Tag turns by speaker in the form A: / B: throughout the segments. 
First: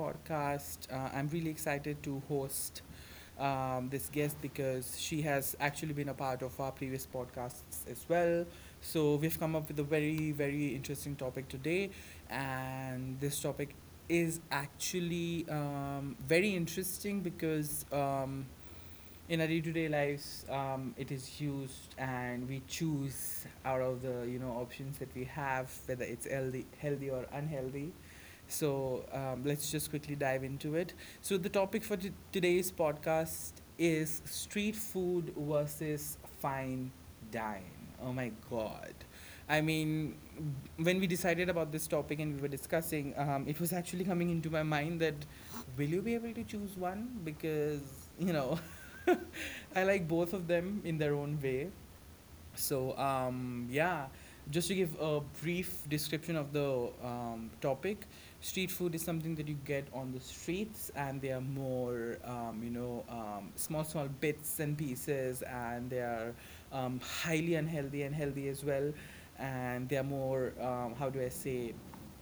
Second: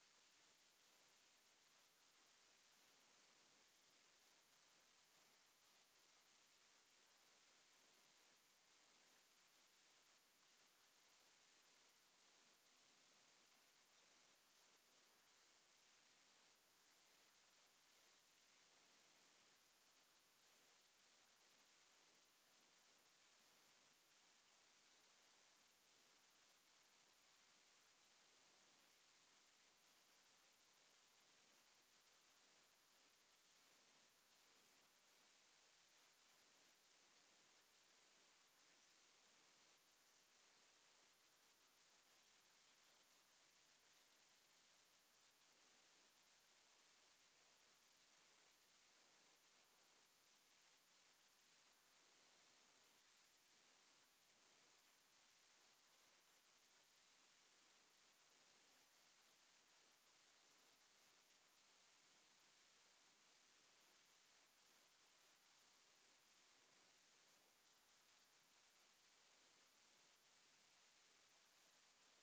A: podcast. I'm really excited to host this guest because she has actually been a part of our previous podcasts as well. So, we've come up with a very, very interesting topic today. And this topic is actually very interesting because. In our day-to-day lives it is used and we choose out of the options that we have, whether it's healthy or unhealthy. So let's just quickly dive into it. So the topic for today's podcast is street food versus fine dine. Oh my god. I mean, when we decided about this topic and we were discussing, it was actually coming into my mind that will you be able to choose one? Because, you know, I like both of them in their own way. So, yeah, just to give a brief description of the topic, street food is something that you get on the streets, and they are more, small bits and pieces, and they are highly unhealthy and healthy as well. And they are more, how do I say,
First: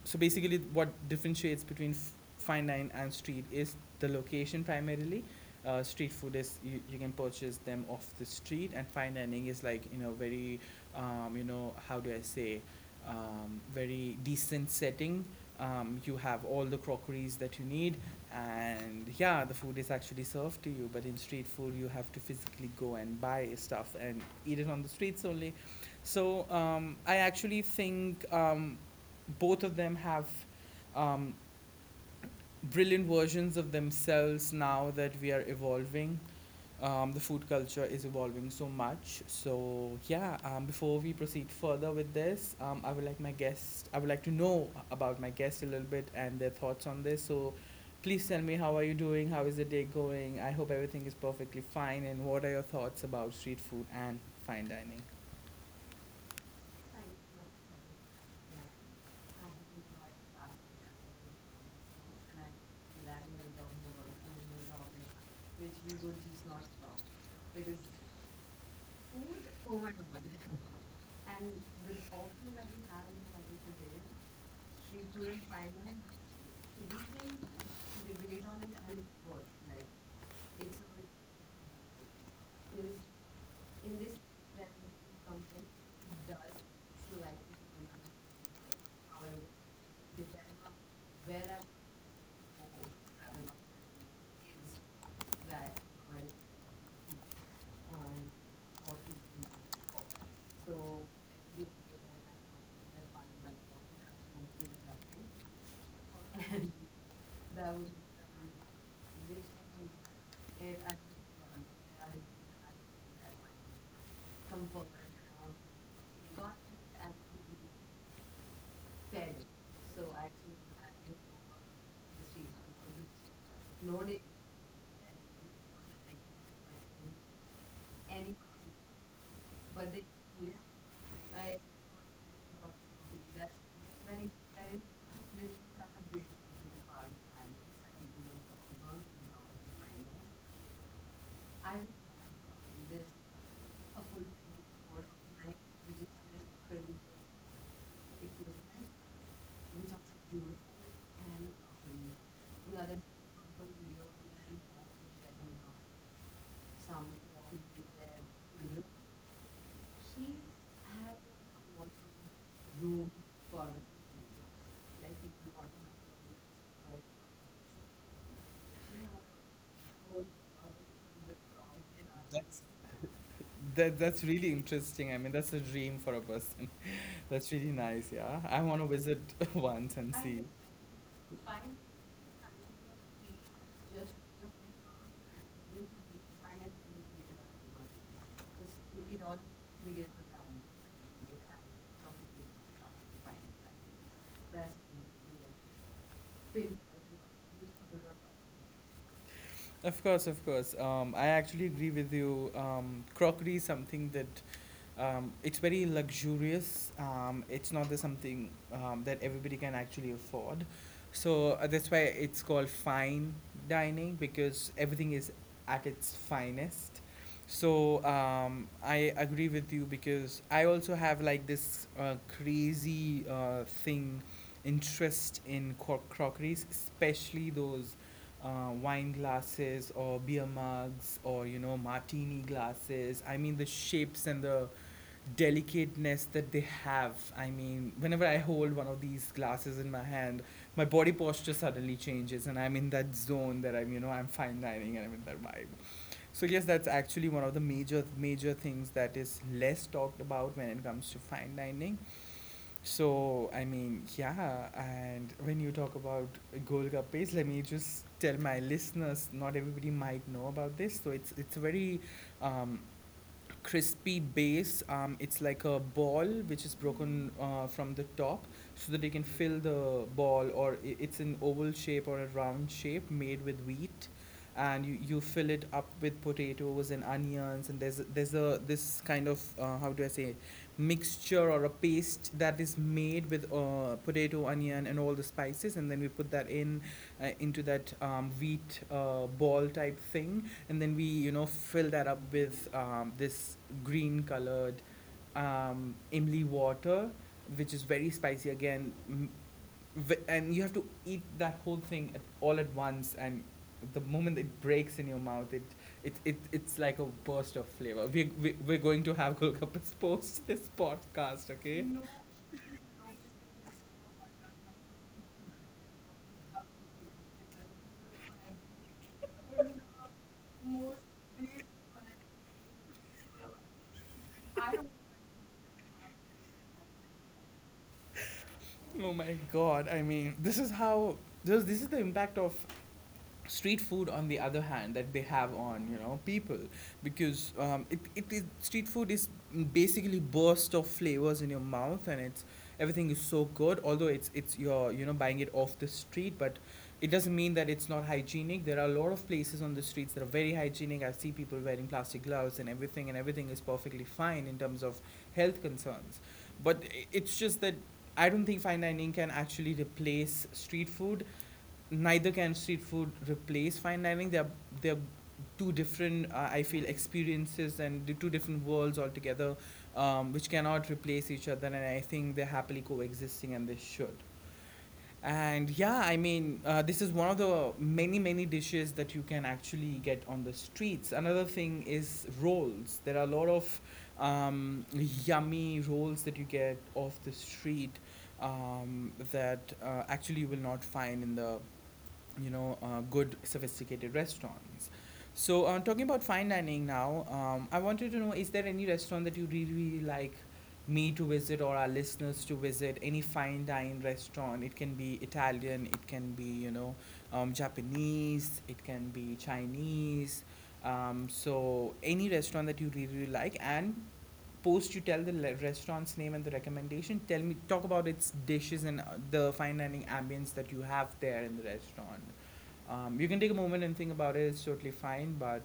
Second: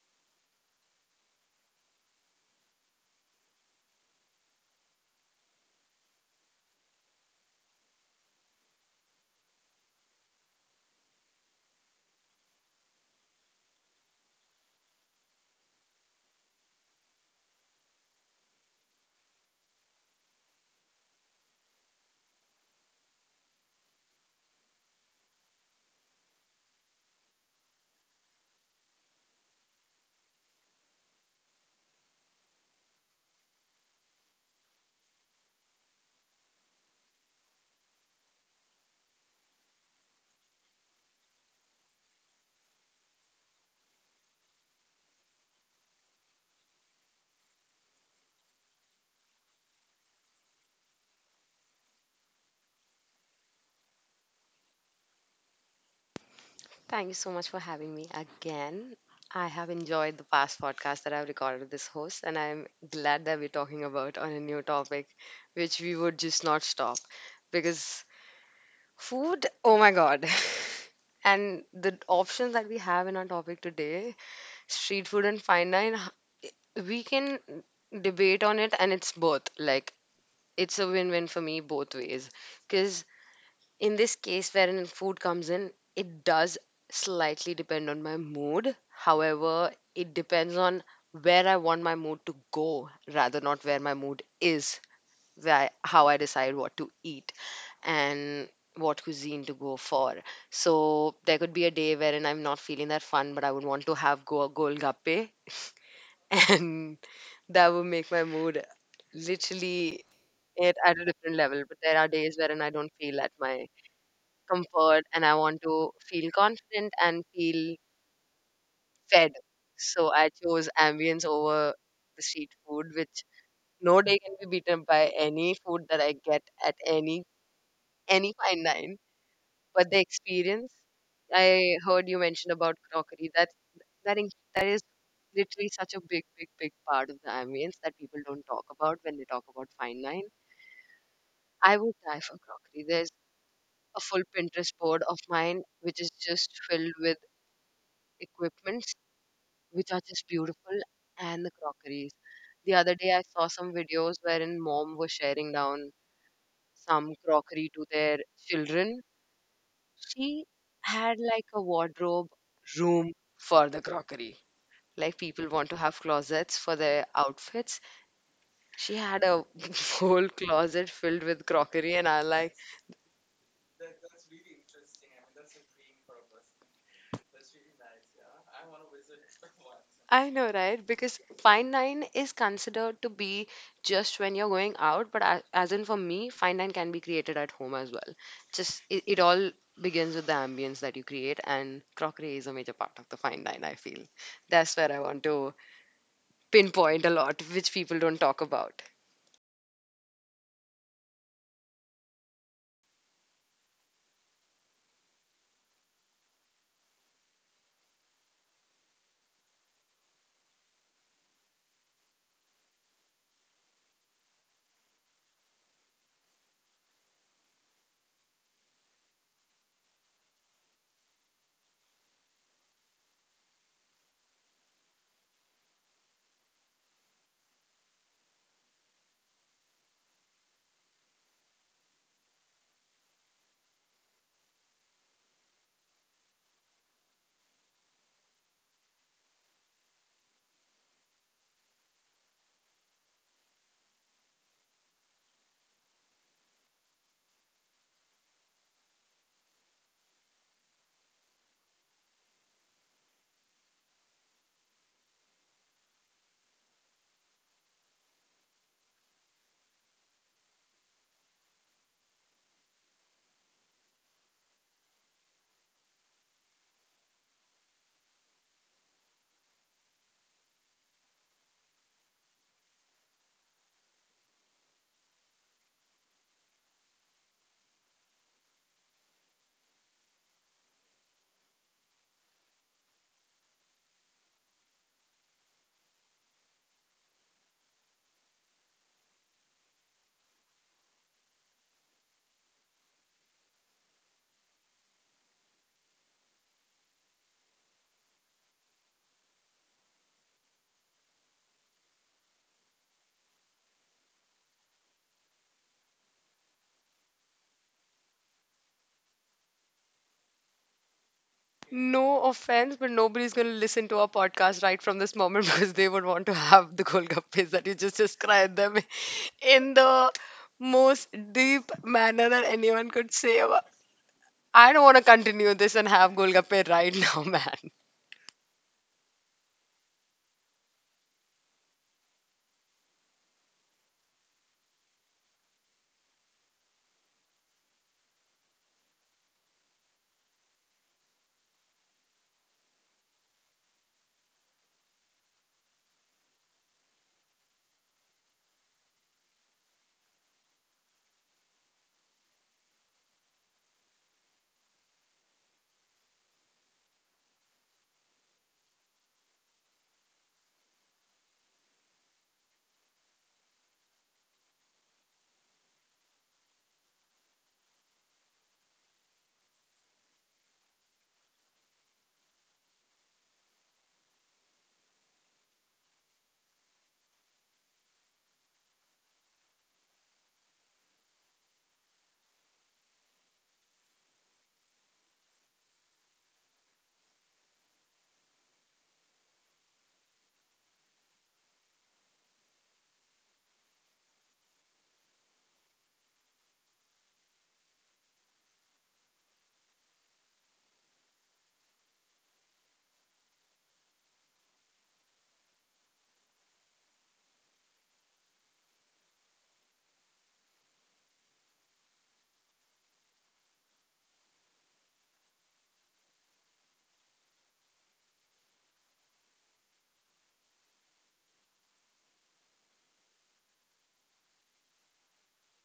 A: so basically what differentiates between fine dine and street is the location primarily. Uh, street food is you can purchase them off the street, and fine dining is like, you know, very um, how do I say, very decent setting. Um, you have all the crockeries that you need, and yeah, the food is actually served to you. But in street food, you have to physically go and buy stuff and eat it on the streets only. So I actually think, both of them have um, brilliant versions of themselves now that we are evolving. The food culture is evolving so much. So yeah, before we proceed further with this, I would like my guest. I would like to know about my guest a little bit and their thoughts on this. So please tell me, how are you doing? How is the day going? I hope everything is perfectly fine. And what are your thoughts about street food and fine dining?
B: Thank you so much for having me again. I have enjoyed the past podcast that I've recorded with this host, and I'm glad that we're talking about on a new topic, which we would just not stop because food, oh my god. And the options that we have in our topic today, street food and fine dine, we can debate on it, and it's both. It's a win win for me both ways. Because in this case wherein food comes in, it does slightly depend on my mood, however it depends on where I want my mood to go, rather not where my mood is, where how I decide what to eat and what cuisine to go for. So there could be a day wherein I'm not feeling that fun, but I would want to have go golgappe. And that would make my mood, literally, it at a different level. But there are days wherein I don't feel at my comfort and I want to feel confident and feel fed. So I chose ambience over the street food, which no day can be beaten by any food that I get at any fine dine. But the experience, I heard you mention about crockery. That in- that is literally such a big, big, big part of the ambience that people don't talk about when they talk about fine wine. I would die for crockery. There's a full Pinterest board of mine which is just filled with equipment which are just beautiful, and the crockeries. The other day, I saw some videos wherein mom was sharing down some crockery to their children. She had like a wardrobe room for the crockery. Like people want to have closets for their outfits. She had a whole closet filled with crockery, and I like,
A: That's that's really interesting. I mean, that's a dream for a person. That's really nice, yeah. I want to visit once and
B: I
A: see.
B: know, right? Because fine line is considered to be just when you're going out, but as in for me, fine line can be created at home as well. Just it all begins with the ambience that you create, and crockery is a major part of the fine line, I feel. That's where I want to pinpoint a lot, which people don't talk about.
A: Of course, of course. I actually agree with you. Crockery is something that it's very luxurious. It's not the something that everybody can actually afford. So that's why it's called fine dining, because everything is at its finest. So I agree with you, because I also have like this crazy thing, interest in crockeries, especially those wine glasses or beer mugs or, you know, martini glasses. I mean, the shapes and the delicateness that they have. I mean, whenever I hold one of these glasses in my hand, my body posture suddenly changes, and I'm in that zone that I'm, you know, I'm fine dining and I'm in that vibe. So yes, that's actually one of the major things that is less talked about when it comes to fine dining. So I mean, yeah, and when you talk about golgappes, let me just tell my listeners, not everybody might know about this. So it's a very um, crispy base. It's like a ball which is broken from the top so that you can fill the ball, or it's an oval shape or a round shape made with wheat. And you fill it up with potatoes and onions, and there's a this kind of how do I say, mixture or a paste that is made with potato, onion, and all the spices, and then we put that in into that wheat ball type thing, and then we, you know, fill that up with this green colored imli water, which is very spicy again. And you have to eat that whole thing all at once, and the moment it breaks in your mouth it, it it's like a burst of flavor. We're going to have golgappas post this podcast, okay? No.
B: No offense, but nobody's going to listen to our podcast right from this moment because they would want to have the golgappes that you just described them in the most deep manner that anyone could say. I don't want to continue this and have golgappe right now, man.
A: Oh my god, I mean, this is how this is the impact of street food on the other hand that they have on, you know, people. Because it, it is, street food is basically burst of flavors in your mouth, and it's everything is so good. Although it's, you're, you know, buying it off the street, but it doesn't mean that it's not hygienic. There are a lot of places on the streets that are very hygienic. I see people wearing plastic gloves and everything, and everything is perfectly fine in terms of health concerns. But it's just that I don't think fine dining can actually replace street food, neither can street food replace fine dining. They're two different I feel experiences, and the two different worlds altogether, which cannot replace each other. And I think they're happily coexisting, and they should. And yeah, I mean, this is one of the many, many dishes that you can actually get on the streets. Another thing is rolls. There are a lot of um, yummy rolls that you get off the street that actually you will not find in the, you know, good sophisticated restaurants. So, talking about fine dining now, I wanted to know, is there any restaurant that you really, really like me to visit or our listeners to visit? Any fine dine restaurant? It can be Italian, it can be, you know, Japanese, it can be Chinese. So, any restaurant that you really, really like, and post you tell the restaurant's name and the recommendation, tell me, talk about its dishes and the fine dining ambience that you have there in the restaurant. Um, you can take a moment and think about it, it's totally fine. But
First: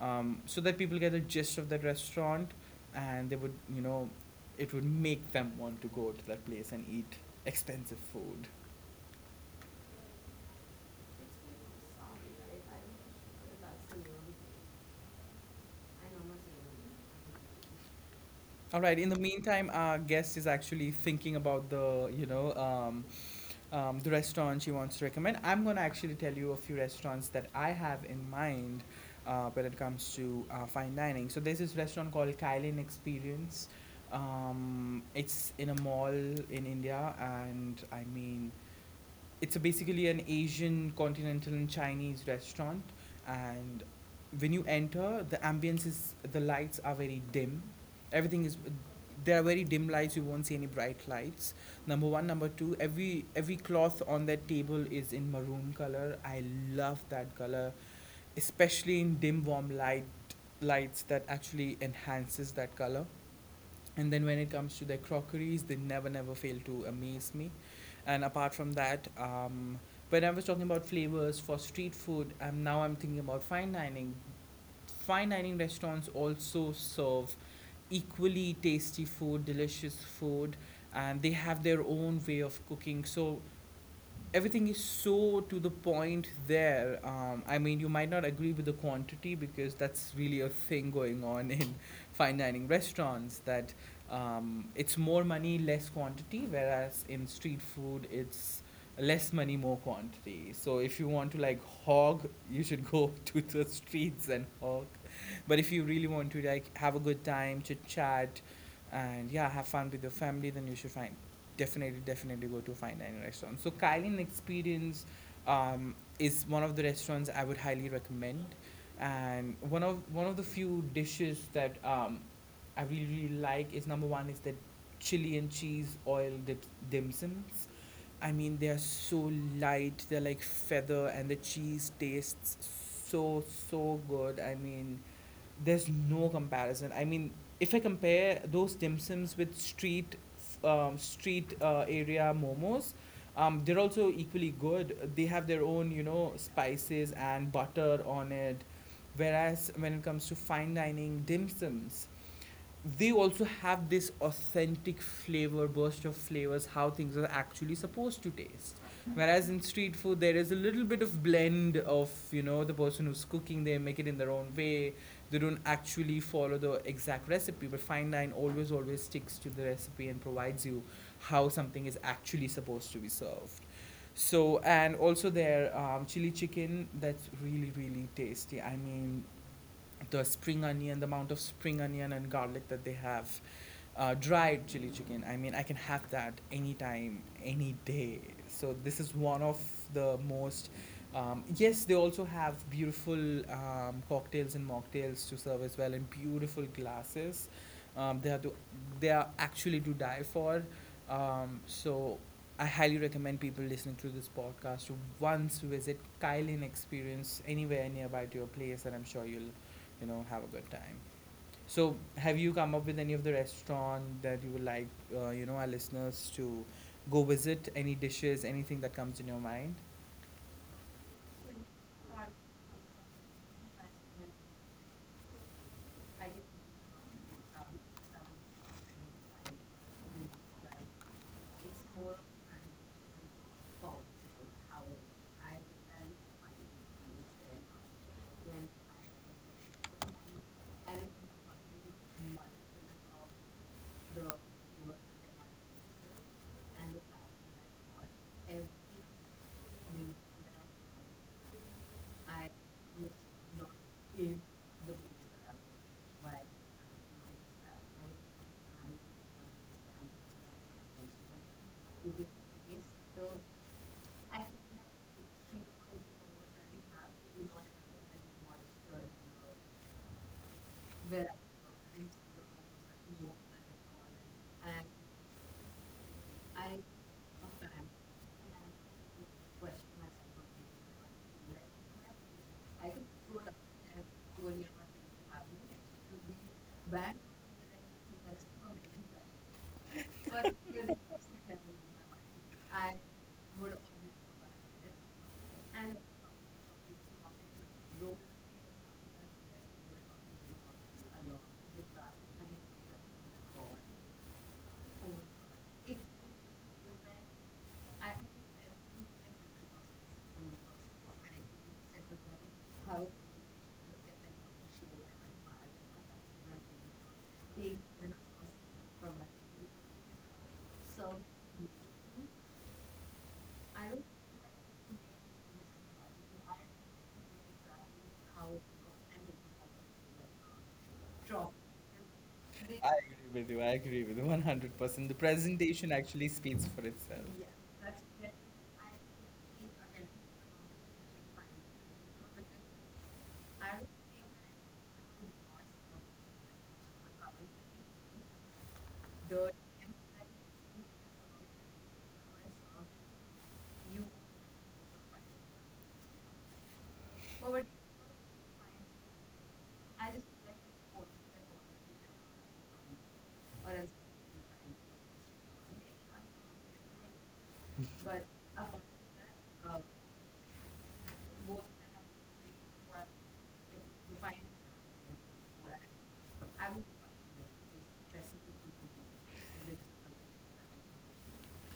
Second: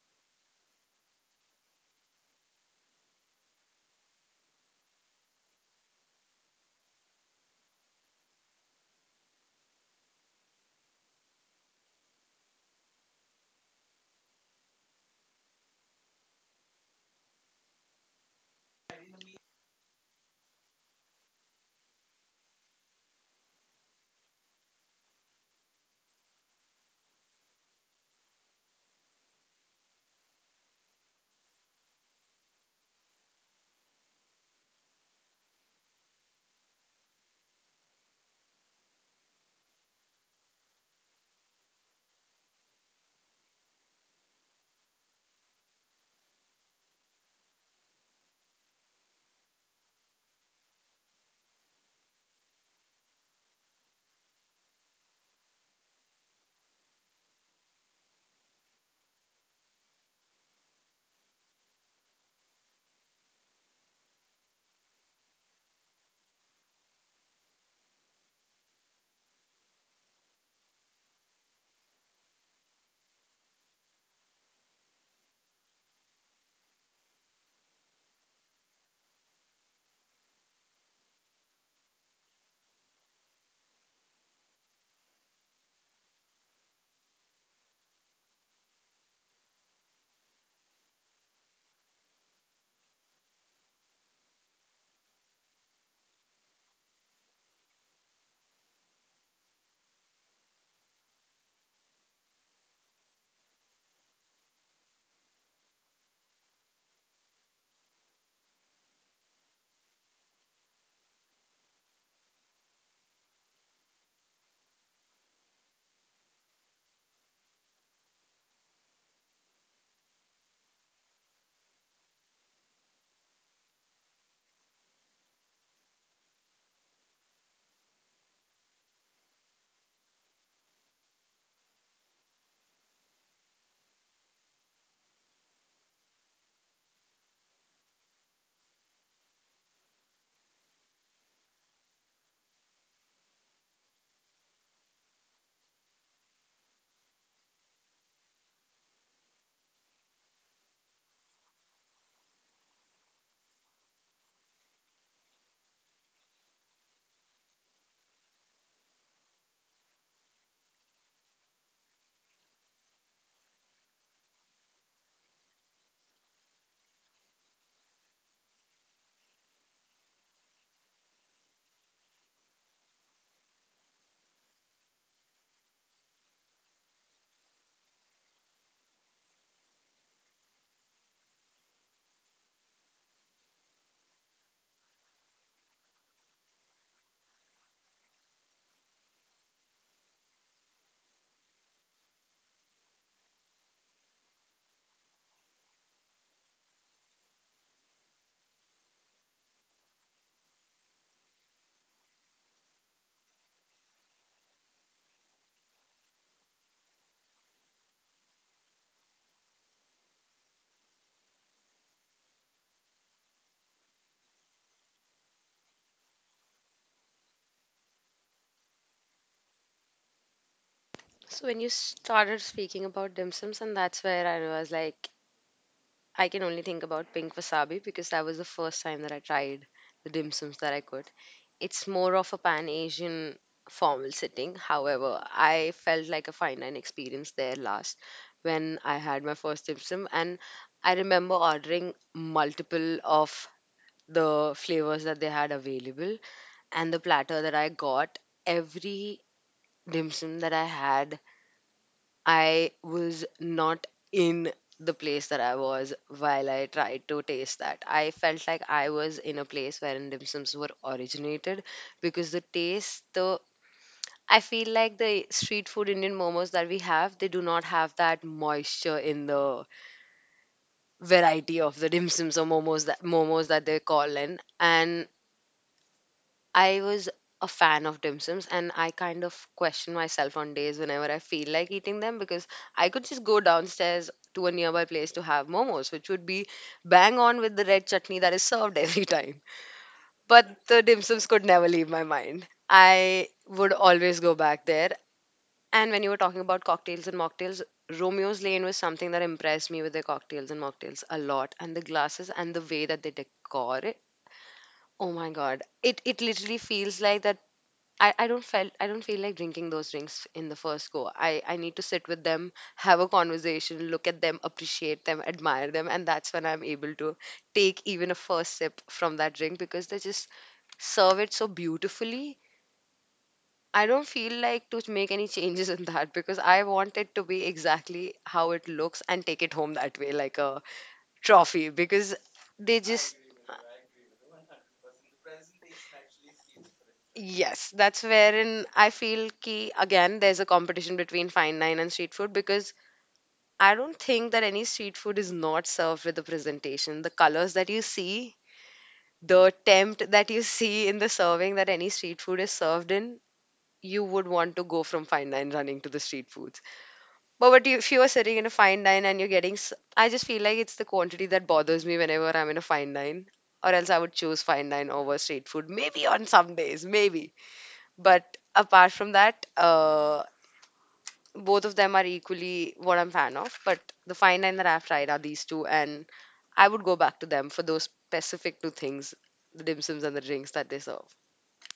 A: so that people get the gist of that restaurant, and they would, you know, it would make them want to go to that place and eat expensive food. All right, in the meantime, our guest is actually thinking about the, you know, the restaurant she wants to recommend. I'm gonna actually tell you a few restaurants that I have in mind when it comes to fine dining. So there's this restaurant called Kylin Experience. It's in a mall in India, and I mean, it's a basically an Asian, continental, and Chinese restaurant, and when you enter, the ambience is the lights are very dim. Everything is there are very dim lights. You won't see any bright lights. Number one, number two, every cloth on that table is in maroon color. I love that color, especially in dim warm light lights that actually enhances that color. And then when it comes to their crockeries, they never fail to amaze me. And apart from that, when I was talking about flavors for street food, now I'm thinking about fine dining. Fine dining restaurants also serve equally tasty food, delicious food, and they have their own way of cooking. So everything is so to the point there. I mean, you might not agree with the quantity, because that's really a thing going on in fine dining restaurants that it's more money, less quantity, whereas in street food, it's less money, more quantity. So if you want to like hog, you should go to the streets and hog. But if you really want to like have a good time, chit chat, and yeah, have fun with your family, then you should find definitely go to a fine dining restaurant. So Kylie Experience is one of the restaurants I would highly recommend. And one of the few dishes that I really, really like is, number one is the chili and cheese oil dip, dim sums. I mean, they are so light, they're like feather, and the cheese tastes so so good. I mean, there's no comparison. I mean, if I compare those dim sums with street, street area momos, they're also equally good. They have their own, you know, spices and butter on it. Whereas when it comes to fine dining dim sums, they also have this authentic flavor, burst of flavors, how things are actually supposed to taste. Whereas in street food, there is a little bit of blend of, the person who's cooking, they make it in their own way. They don't actually follow the exact recipe, but fine line always sticks to the recipe and provides you how something is actually supposed to be served. So, and also their chili chicken, that's really tasty. I mean, the spring onion, the amount of spring onion and garlic that they have, dried chili chicken. I mean, I can have that anytime, any day. So this is one of the most. Yes, they also have beautiful cocktails and mocktails to serve as well, and beautiful glasses. Um, they are to, they are actually to die for. So I highly recommend people listening to this podcast to once visit Kylin Experience anywhere nearby to your place, and I'm sure you'll, have a good time. So, have you come up with any of the restaurant that you would like, you know, our listeners to go visit? Any dishes, anything that comes in your mind?
B: So when you started speaking about dim sums, and that's where I was like, I can only think about pink wasabi because that was the first time that I tried the dim sums that I could. It's more of a pan Asian formal setting. However, I felt like a fine dine experience there last when I had my first dim sum, and I remember ordering multiple of the flavors that they had available, and the platter that I got, every dim sum that I had, I was not in the place that I was while I tried to taste that. I felt like I was in a place wherein dim sums were originated because the taste, the I feel like the street food Indian momos that we have, they do not have that moisture in the variety of the dim sums or momos that they call in. And I was a fan of dim sums, and I kind of question myself on days whenever I feel like eating them because I could just go downstairs to a nearby place to have momos, which would be bang on with the red chutney that is served every time. But the dim sums could never leave my mind. I would always go back there. And when you were talking about cocktails and mocktails, Romeo's Lane was something that impressed me with their cocktails and mocktails a lot. And the glasses and the way that they decor it. Oh my god. It literally feels like that I don't feel like drinking those drinks in the first go. I need to sit with them, have a conversation, look at them, appreciate them, admire them, and that's when I'm able to take even a first sip from that drink because they just serve it so beautifully. I don't feel like to make any changes in that because I want it to be exactly how it looks and take it home that way, like a trophy. Because they
A: I
B: just,
A: agree with you. I agree with you 100%. The presentation actually speaks for itself.
B: yes, that's wherein I feel key again, there's a competition between fine dine and street food because I don't think that any street food is not served with the presentation. The colors that you see, the attempt that you see in the serving that any street food is served in, you would want to go from fine dine running to the street foods. But what you, if you are sitting in a fine dine and you're getting, I just feel like it's the quantity that bothers me whenever I'm in a fine dine, or else I would choose fine dine over street food. Maybe on some days, maybe. But apart from that, both of them are equally what I'm fan of. But the fine dine that I've tried are these two, and I would go back to them for those specific two things, the dim sums and the drinks that they serve.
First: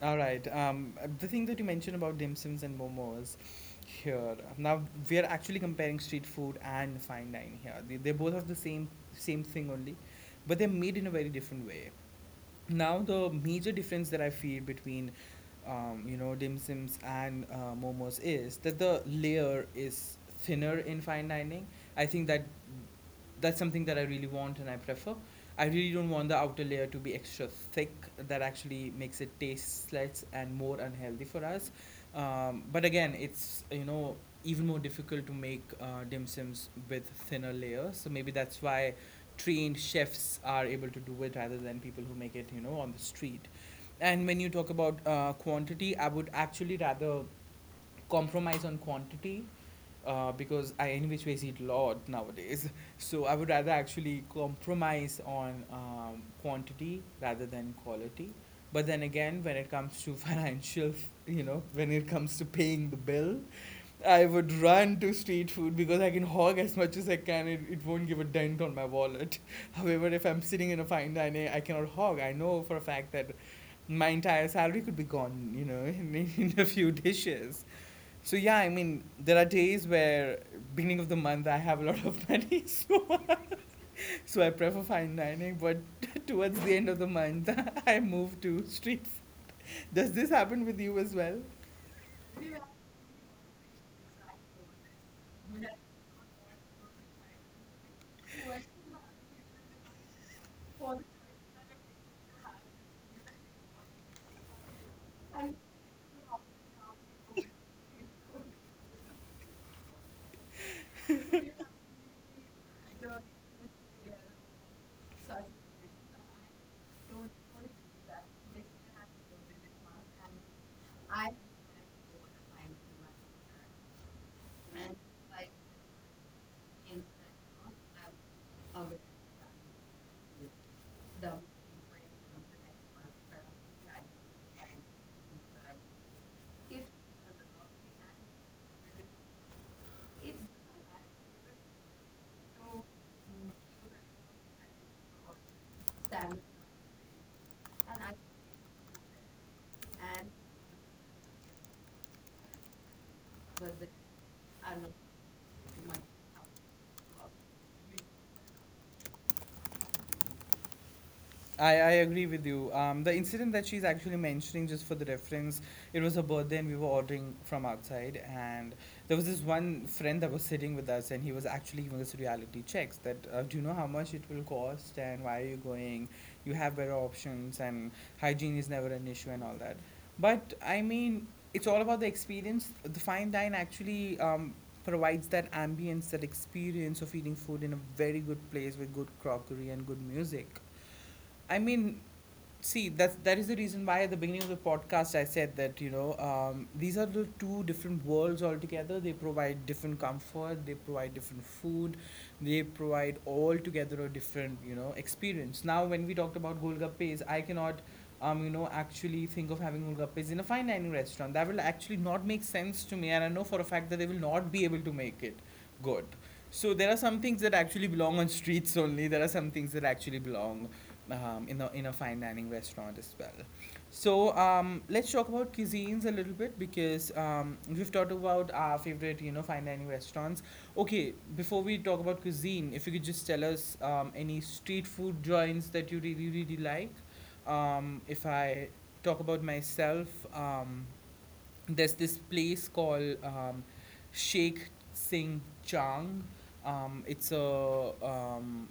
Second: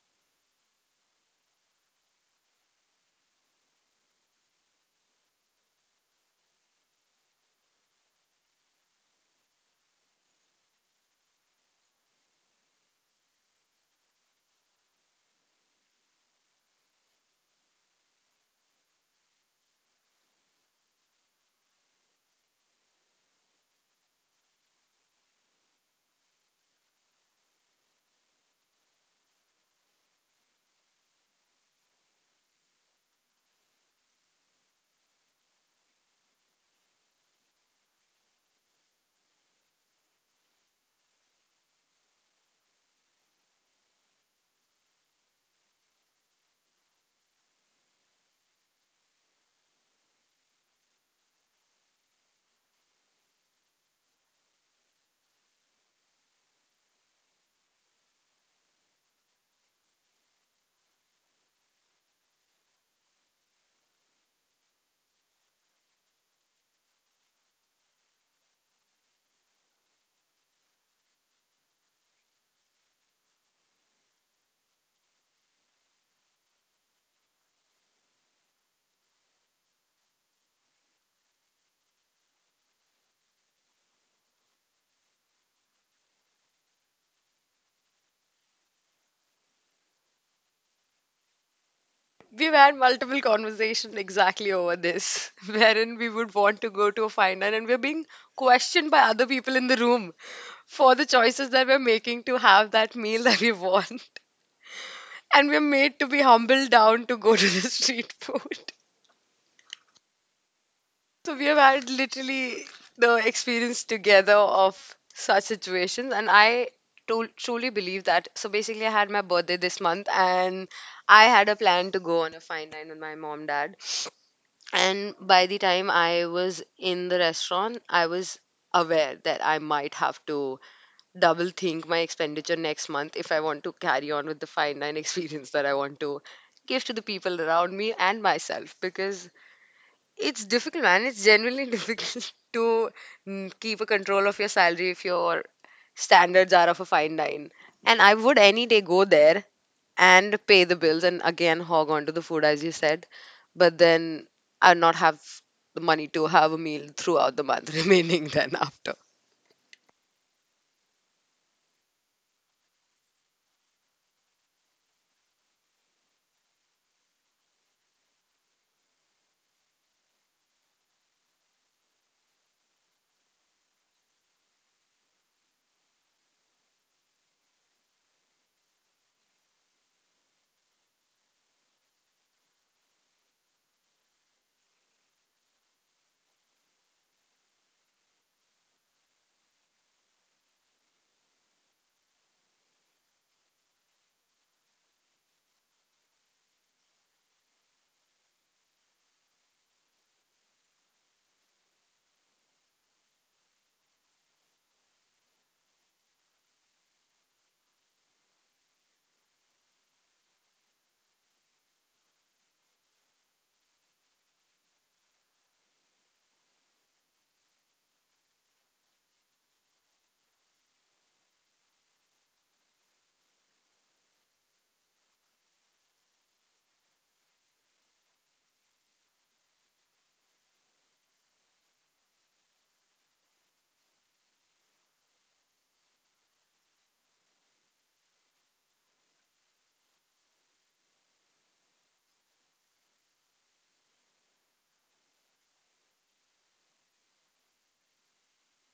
A: All right. The thing that you mentioned about dim sums and momos here. Now we are actually comparing street food and fine dining here. They're both of the same thing only, but they're made in a very different way. Now the major difference that I feel between you know, dim sims and momos is that the layer is thinner in fine dining. I think that's something that I really want and I prefer. I really don't want the outer layer to be extra thick. That actually makes it taste less and more unhealthy for us. But again, it's, you know, even more difficult to make dim sims with thinner layers, so maybe that's why trained chefs are able to do it rather than people who make it, you know, on the street. And when you talk about quantity, I would actually rather compromise on quantity because I, in which ways, eat a lot nowadays. So I would rather actually compromise on quantity rather than quality. But then again, when it comes to financial, you know, when it comes to paying the bill, I would run to street food because I can hog as much as I can. It won't give a dent on my wallet. However, if I'm sitting in a fine dining, I cannot hog. I know for a fact that my entire salary could be gone, you know, in a few dishes. So yeah, I mean, there are days where beginning of the month I have a lot of money, so I prefer fine dining. But towards the end of the month, I move to street. Does this happen with you as well?
B: We've had multiple conversations exactly over this, wherein we would want to go to a final and we're being questioned by other people in the room for the choices that we're making to have that meal that we want. And we're made to be humbled down to go to the street food. So we have had literally the experience together of such situations, and I truly believe that. So basically, I had my birthday this month, and I had a plan to go on a fine line with my mom, dad. And by the time I was in the restaurant, I was aware that I might have to double think my expenditure next month if I want to carry on with the fine dine experience that I want to give to the people around me and myself because it's difficult, man. It's genuinely difficult to keep a control of your salary if your standards are of a fine dine. And I would any day go there and pay the bills and again hog onto the food as you said, but then I not have the money to have a meal throughout the month remaining then after.
A: I agree with you. The incident that she's actually mentioning, just for the reference, it was her birthday and we were ordering from outside. And there was this one friend that was sitting with us and he was actually giving us reality checks that, do you know how much it will cost and why are you going? You have better options and hygiene is never an issue and all that. But I mean, it's all about the experience. The fine dine actually provides that ambience, that experience of eating food in a very good place with good crockery and good music. I mean, see, that is the reason why at the beginning of the podcast I said that, you know, these are the two different worlds altogether. They provide different comfort. They provide different food. They provide altogether a different, you know, experience. Now when we talked about golgappes, I cannot. You know, actually think of having golgappes in a fine dining restaurant. That will actually not make sense to me, and I know for a fact that they will not be able to make it good. So there are some things that actually belong on streets only. There are some things that actually belong in a fine dining restaurant as well. So let's talk about cuisines a little bit because we've talked about our favorite, you know, fine dining restaurants. Okay, before we talk about cuisine, if you could just tell us any street food joints that you really, really like. If I talk about myself, um, there's this place called, Sheikh Singh Chang. It's a,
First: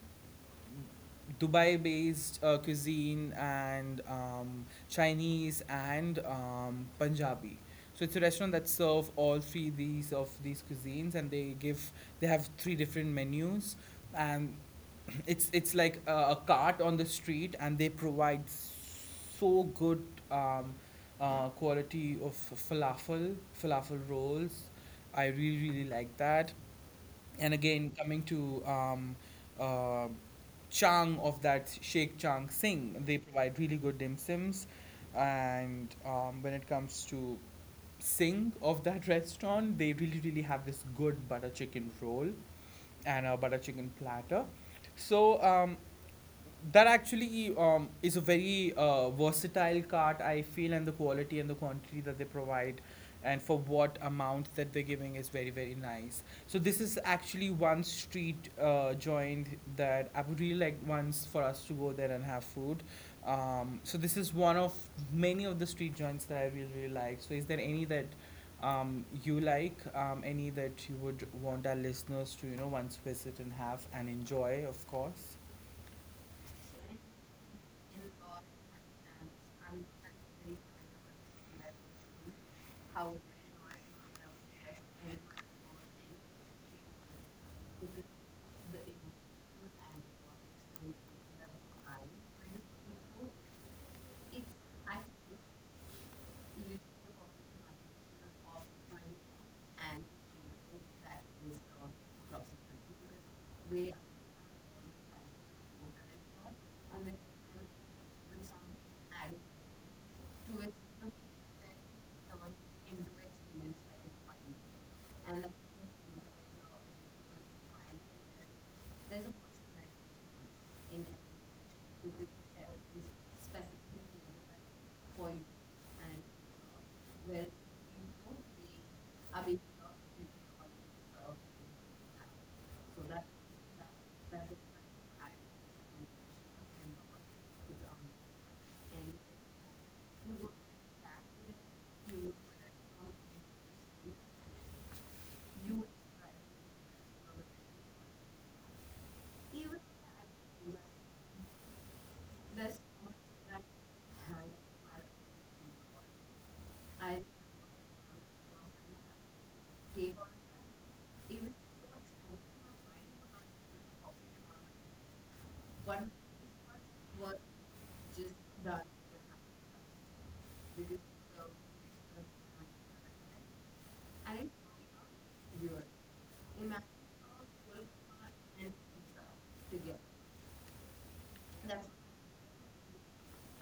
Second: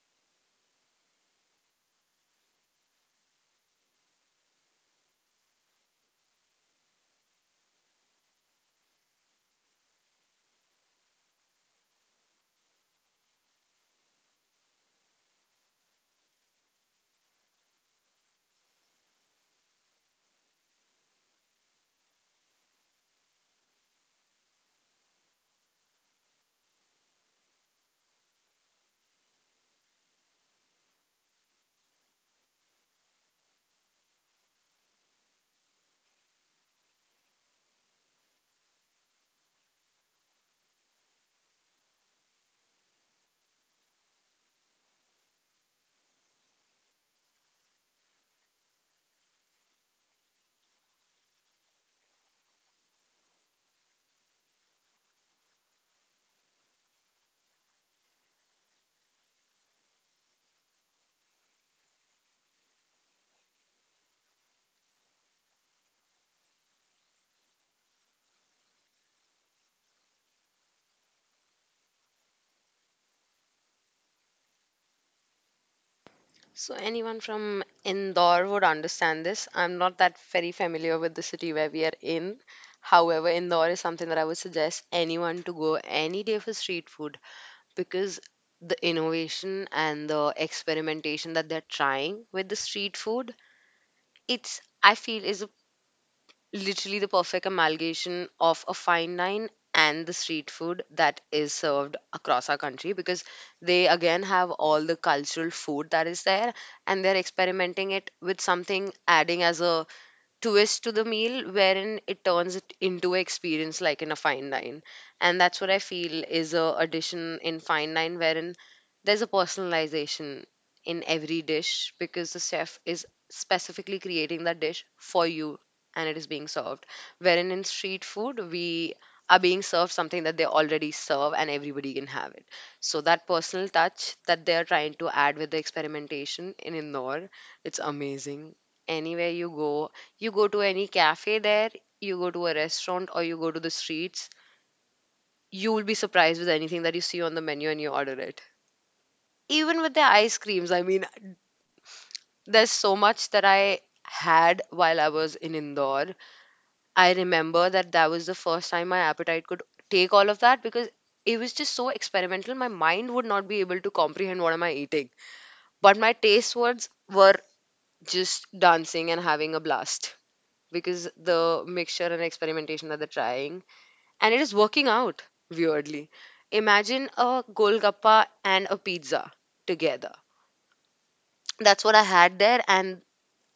A: Dubai based cuisine, and Chinese, and Punjabi. So it's a restaurant that serve all three these of these cuisines, and they give, they have three different menus. And it's like a cart on the street, and they provide so good um, quality of falafel falafel rolls. I really like that. And again, coming to uh, Chang of that Sheikh Chang Singh, they provide really good dim sims. And when it comes to Singh of that restaurant, they really have this good butter chicken roll and a butter chicken platter. So that actually is a very versatile cart, I feel, and the quality and the quantity that they provide and for what amount that they're giving is very, very nice. So this is actually one street joint that I would really like once for us to go there and have food. So this is one of many of the street joints that I really, really like. So, is there any that you like, any that you would want our listeners to, you know, once visit and have and enjoy, of course?
B: So anyone from Indore would understand this. I'm not that very familiar with the city where we are in. However, Indore is something that I would suggest anyone to go any day for street food because the innovation and the experimentation that they're trying with the street food, it's I feel is literally the perfect amalgamation of a fine dine and the street food that is served across our country because they again have all the cultural food that is there and they're experimenting it with something adding as a twist to the meal wherein it turns it into an experience like in a fine dine. And that's what I feel is a addition in fine dine wherein there's a personalization in every dish because the chef is specifically creating that dish for you and it is being served, wherein in street food we are being served something that they already serve and everybody can have it. So that personal touch that they are trying to add with the experimentation in Indore, it's amazing. Anywhere you go, you go to any cafe there, you go to a restaurant, or you go to the streets, you will be surprised with anything that you see on the menu and you order it. Even with the ice creams, I mean, there's so much that I had while I was in Indore. I remember that that was the first time my appetite could take all of that because it was just so experimental. My mind would not be able to comprehend what am I eating. But my taste buds were just dancing and having a blast because the mixture and experimentation that they're trying and it is working out weirdly. Imagine a Golgappa and a pizza together. That's what I had there, and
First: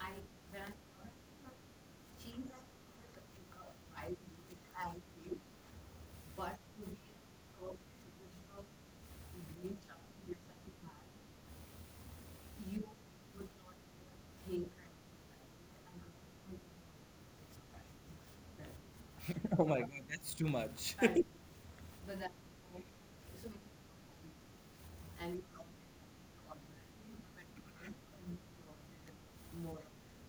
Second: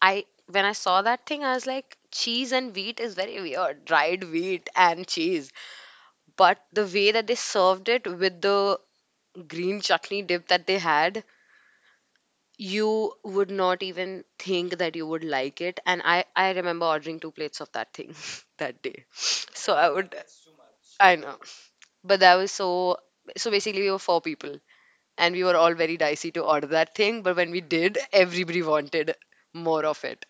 B: I when I saw that thing, I was like, cheese and wheat is very weird, dried wheat and cheese. But the way that they served it with the green chutney dip that they had, you would not even think that you would like it. And I remember ordering two plates of that thing that day.
A: Oh
B: So
A: my
B: I
A: God,
B: would.
A: that's too much.
B: I know. But that was so, so basically we were four people and we were all very dicey to order that thing, but when we did everybody wanted more of it.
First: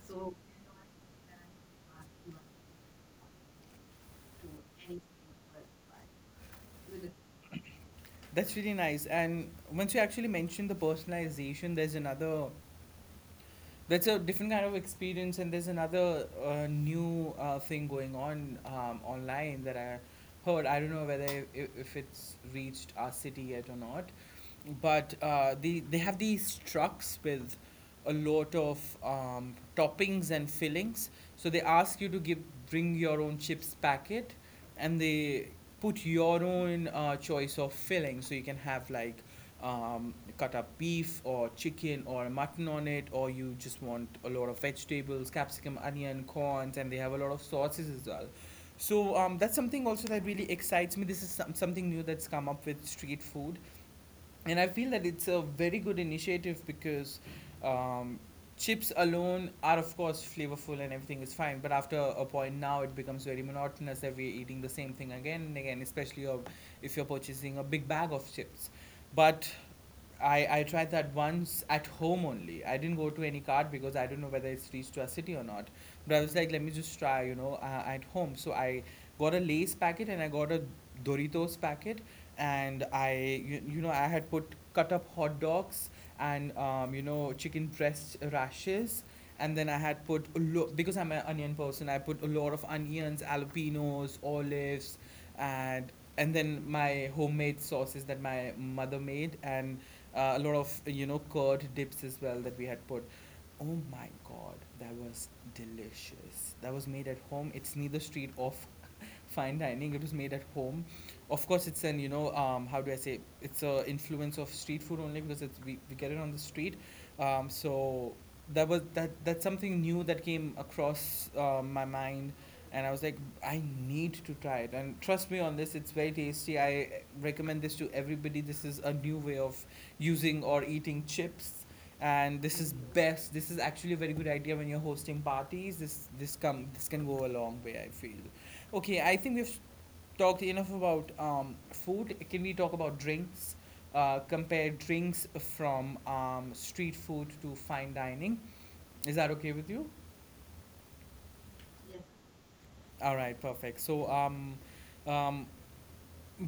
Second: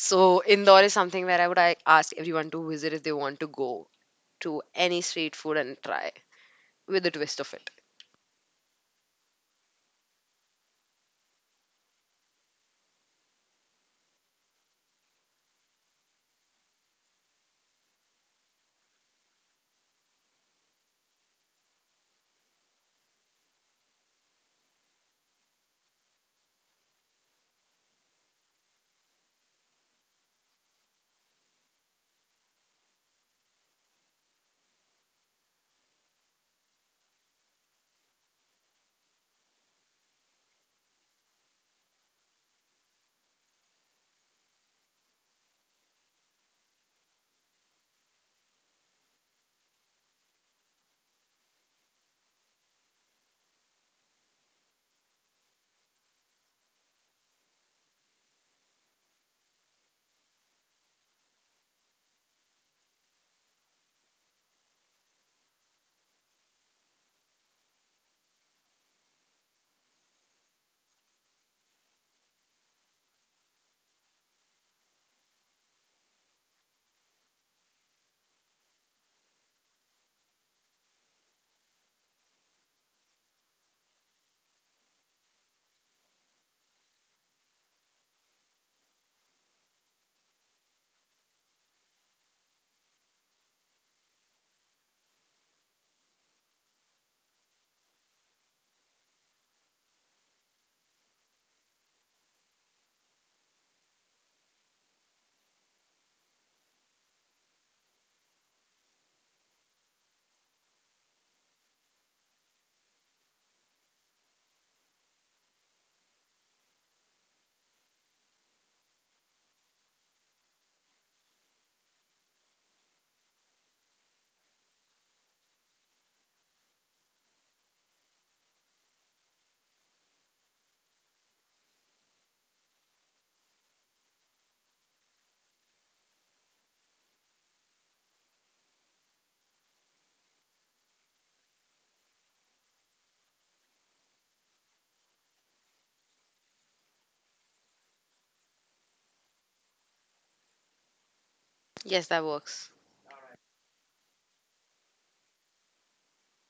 B: So Indore is something where I would like, ask everyone to visit if they want to go to any street food and try with a twist of it.
A: That's really nice. And once you actually mention the personalization, there's another, that's a different kind of experience. And there's another new thing going on online that I heard. I don't know whether if it's reached our city yet or not, but they have these trucks with a lot of toppings and fillings. So they ask you to give, bring your own chips packet, and they put your own choice of filling. So you can have like cut up beef or chicken or mutton on it, or you just want a lot of vegetables, capsicum, onion, corns, and they have a lot of sauces as well. So that's something also that really excites me. This is some, something new that's come up with street food, and I feel that it's a very good initiative because um, chips alone are of course flavorful and everything is fine, but after a point now it becomes very monotonous that we're eating the same thing again and again, especially of- if you're purchasing a big bag of chips. But I tried that once at home only. I didn't go to any card because I don't know whether it's reached to our city or not. But I was like, let me just try, you know, at home. So I got a Lay's packet and I got a Doritos packet. And I, you know, I had put cut up hot dogs and, you know, chicken breast rashes. And then I had put, a lo-, because I'm an onion person, I put a lot of onions, jalapenos, olives, and and then my homemade sauces that my mother made, and a lot of, you know, curd dips as well that we had put. Oh my God, that was delicious. That was made at home. It's neither street or f- fine dining. It was made at home. Of course it's an, you know, how do I say, it's a influence of street food only because it's, we get it on the street. So that was that. That's something new that came across my mind, and I was like, I need to try it. And trust me on this, it's very tasty. I recommend this to everybody. This is a new way of using or eating chips. And this is best. This is actually a very good idea when you're hosting parties. This can go a long way, I feel. Okay, I think we've talked enough about food. Can we talk about drinks? Compare drinks from street food to fine dining. Is that okay with you?
B: Yes, that works.
A: All right, perfect. So, um,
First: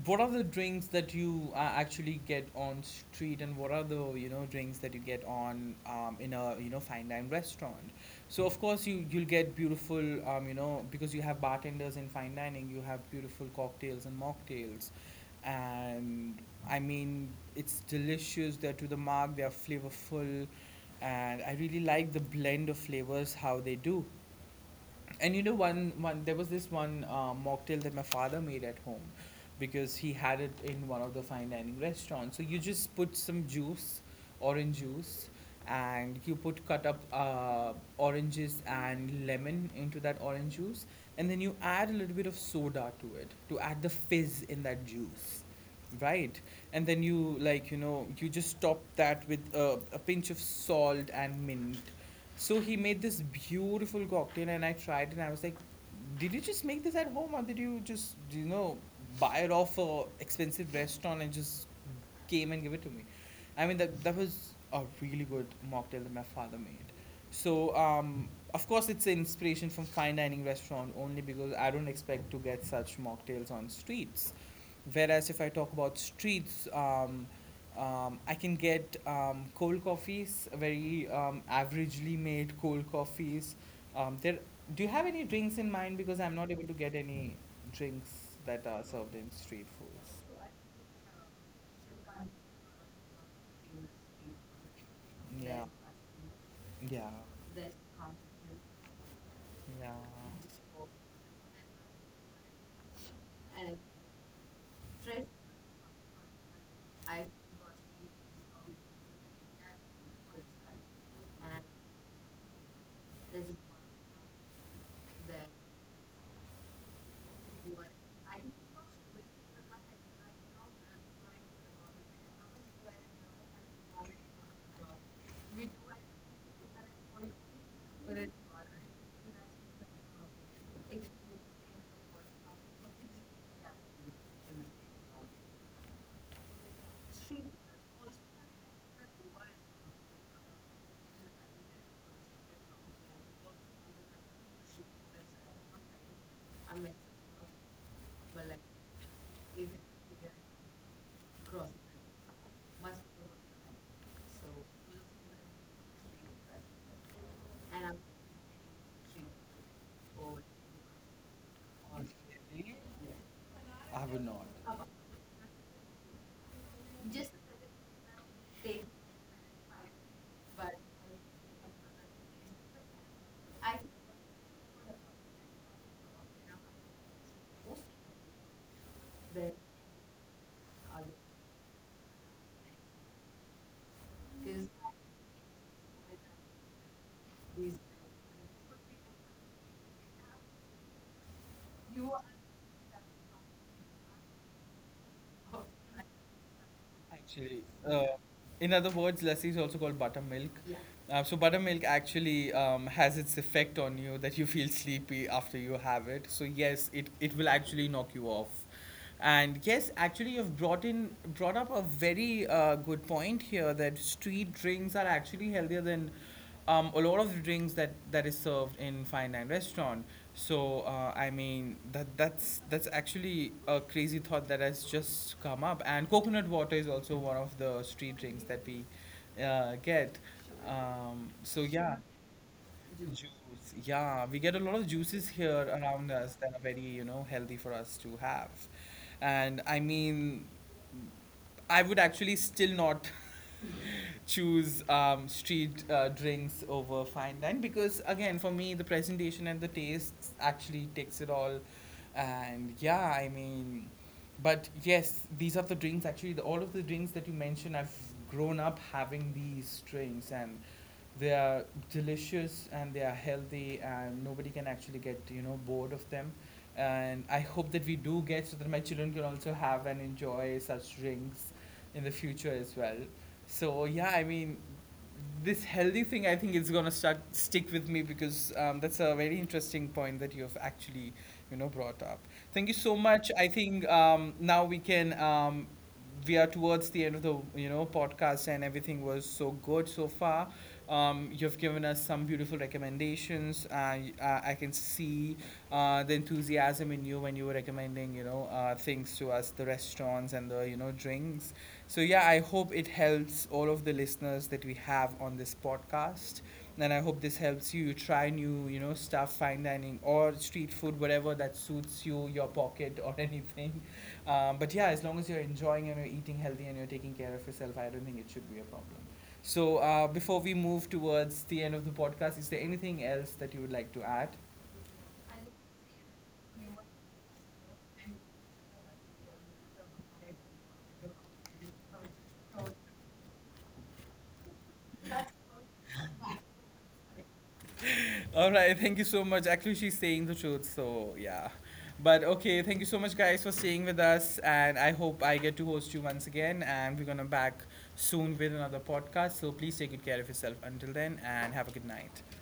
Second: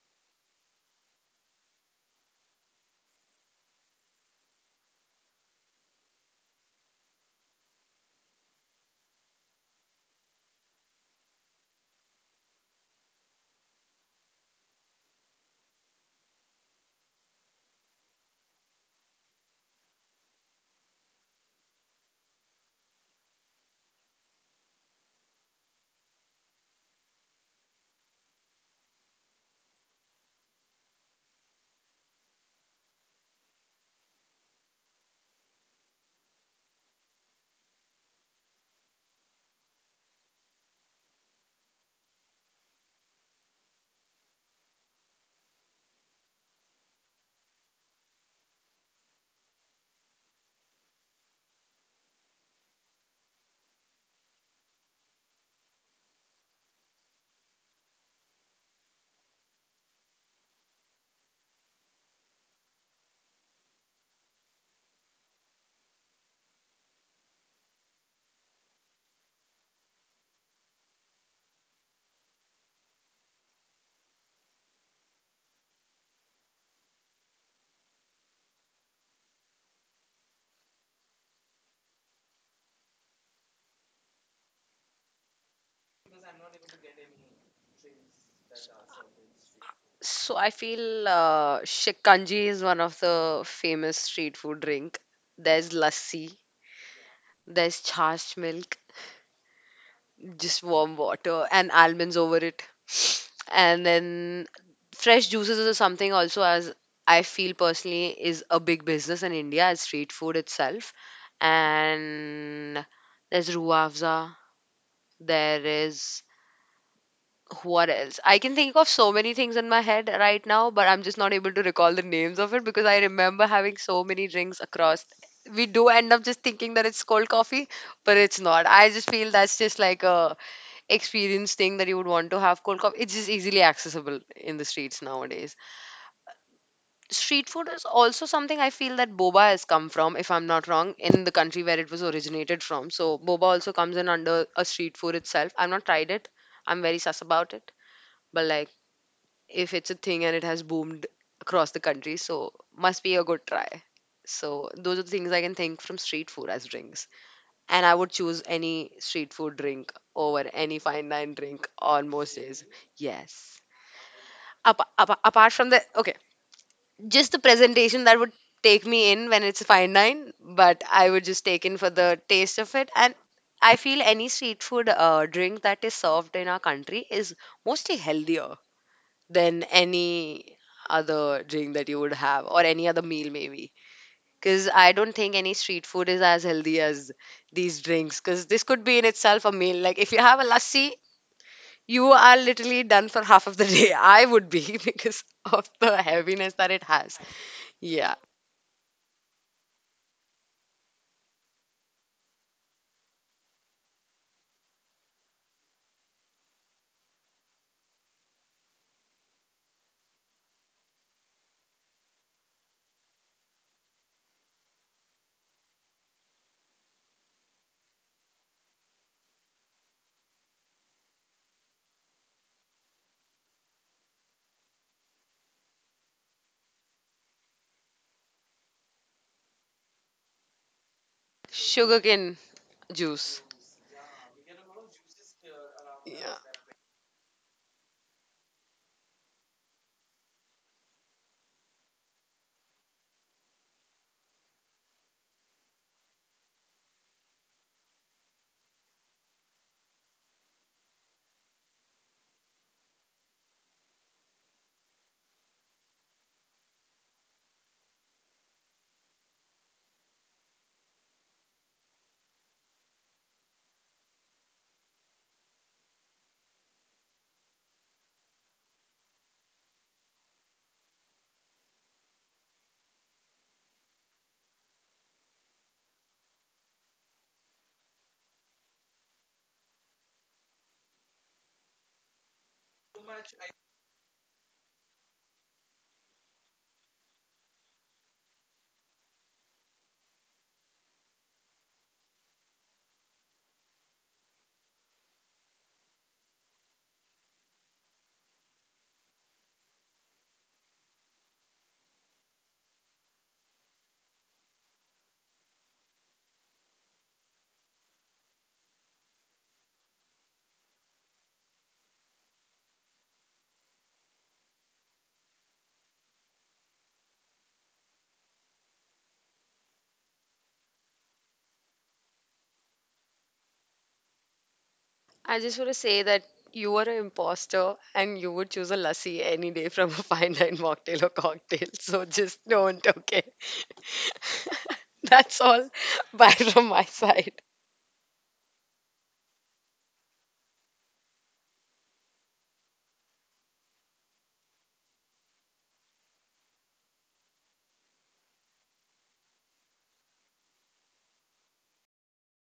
A: what are the drinks that you actually get on street, and what are the, you know, drinks that you get on, in a, you know, fine dine restaurant? So of course you'll get beautiful, you know, because you have bartenders in fine dining, you have beautiful cocktails and mocktails, and I mean, it's delicious. They're to the mark. They're flavorful, and I really like the blend of flavors how they do. And you know, one there was this one mocktail that my father made at home because he had it in one of the fine dining restaurants. So you just put some juice, orange juice, and you put cut up oranges and lemon into that orange juice, and then you add a little bit of soda to it to add the fizz in that juice. Right, and then you like you know you just top that with a pinch of salt and mint so he made this beautiful cocktail, and I tried, it and I was like, "Did you just make this at home, or did you just, you know, buy it off a expensive restaurant and just came and give it to me?" I mean, that was a really good mocktail that my father made. So, of course, it's an inspiration from fine dining restaurant only because I don't expect to get such mocktails on streets. Whereas if I talk about streets, I can get cold coffees, very averagely made cold coffees. There, do you have any drinks in mind? Because I'm not able to get any drinks that are served in street
B: So
A: foods.
B: I feel shikanji is one of the famous street food drink.
A: Yeah,
B: There's lassi,
A: yeah,
B: there's chash milk,
A: yeah.
B: just warm water and almonds over it, and then fresh juices or something also as I feel personally is a big business in India as street food itself. And there's ruafza, there is what else I can think of, so many things in my head right now, but I'm just not able to recall the names of it because I remember having so many drinks across. We do end up just thinking that it's cold coffee, but it's not. I just feel that's just like a experience thing that you would want to have cold coffee. It's just easily accessible in the streets nowadays. Street food is also something I feel that boba has come from, if I'm not wrong, in the country where it was originated from. So boba also comes in under a street food itself. I've not tried it, I'm very sus about it. But like, if it's a thing and it has boomed across the country, so must be a good try. So those are the things I can think from street food as drinks. And I would choose any street food drink over any fine dine drink on most days. Yes.
A: I would not.
B: Apart from the okay, just the presentation that would take me in when it's fine dine, but I would just take in for the taste of it. And I feel any street food drink that is served in our country is mostly healthier than any other drink that you would have or any other meal maybe because I don't think any street food is as healthy as these drinks. Because this could be in itself a meal. Like if you have a lassi, you are literally done for half of the day. I would be because of the heaviness that it has.
A: Actually, uh,
B: Yeah,
A: in other words, lassi is also called buttermilk. So buttermilk actually has its effect on you that you feel sleepy after you have it. So yes, it will actually knock you off. And yes, actually, you've brought up a very good point here that street drinks are actually healthier than a lot of the drinks that is served in fine dine restaurant. So I mean that's actually a crazy thought that has just come up. And coconut water is also one of the street drinks that we get. So yeah.
B: sugarcane juice.
A: Juice, yeah, we get a lot of juices here around us
B: Yeah.
A: that are very, you know, healthy for us to have. And I mean, I would actually still not choose street drinks over fine dine because, again, for me, the presentation and the taste actually takes it all. And yeah, I mean, but yes, these are the drinks actually, all of the drinks that you mentioned, I've grown up having these drinks and they are delicious and they are healthy and nobody can actually get you know bored of them and I hope that we do get so that my children can also have and enjoy such drinks in the future as well. So yeah, I mean, this healthy thing I think is going to start stick with me because that's a very interesting point that you have actually you know brought up. Thank you so much. I think now we can we are towards the end of the you know podcast and everything was so good so far. You've given us some beautiful recommendations. I can see the enthusiasm in you when you were recommending, you know, things to us, the restaurants and the you know drinks. So yeah, I hope it helps all of the listeners that we have on this podcast, and I hope this helps you try new, you know, stuff, fine dining or street food, whatever that suits you, your pocket or anything. But yeah, as long as you're enjoying and you're eating healthy and you're taking care of yourself, I don't think it should be a problem. So, before we move towards the end of the podcast, is there anything else that you would like to add?
B: I just want to say that you are an imposter and you would choose a lassi any day from a fine line mocktail or cocktail. So just don't, okay? That's all. Bye from my side.
A: All right, thank you so much. Actually, she's saying the truth, so yeah. But okay, thank you so much, guys, for staying with us. And I hope I get to host you once again. And we're going to back soon with another podcast. So, please take good care of yourself until then and have a good night.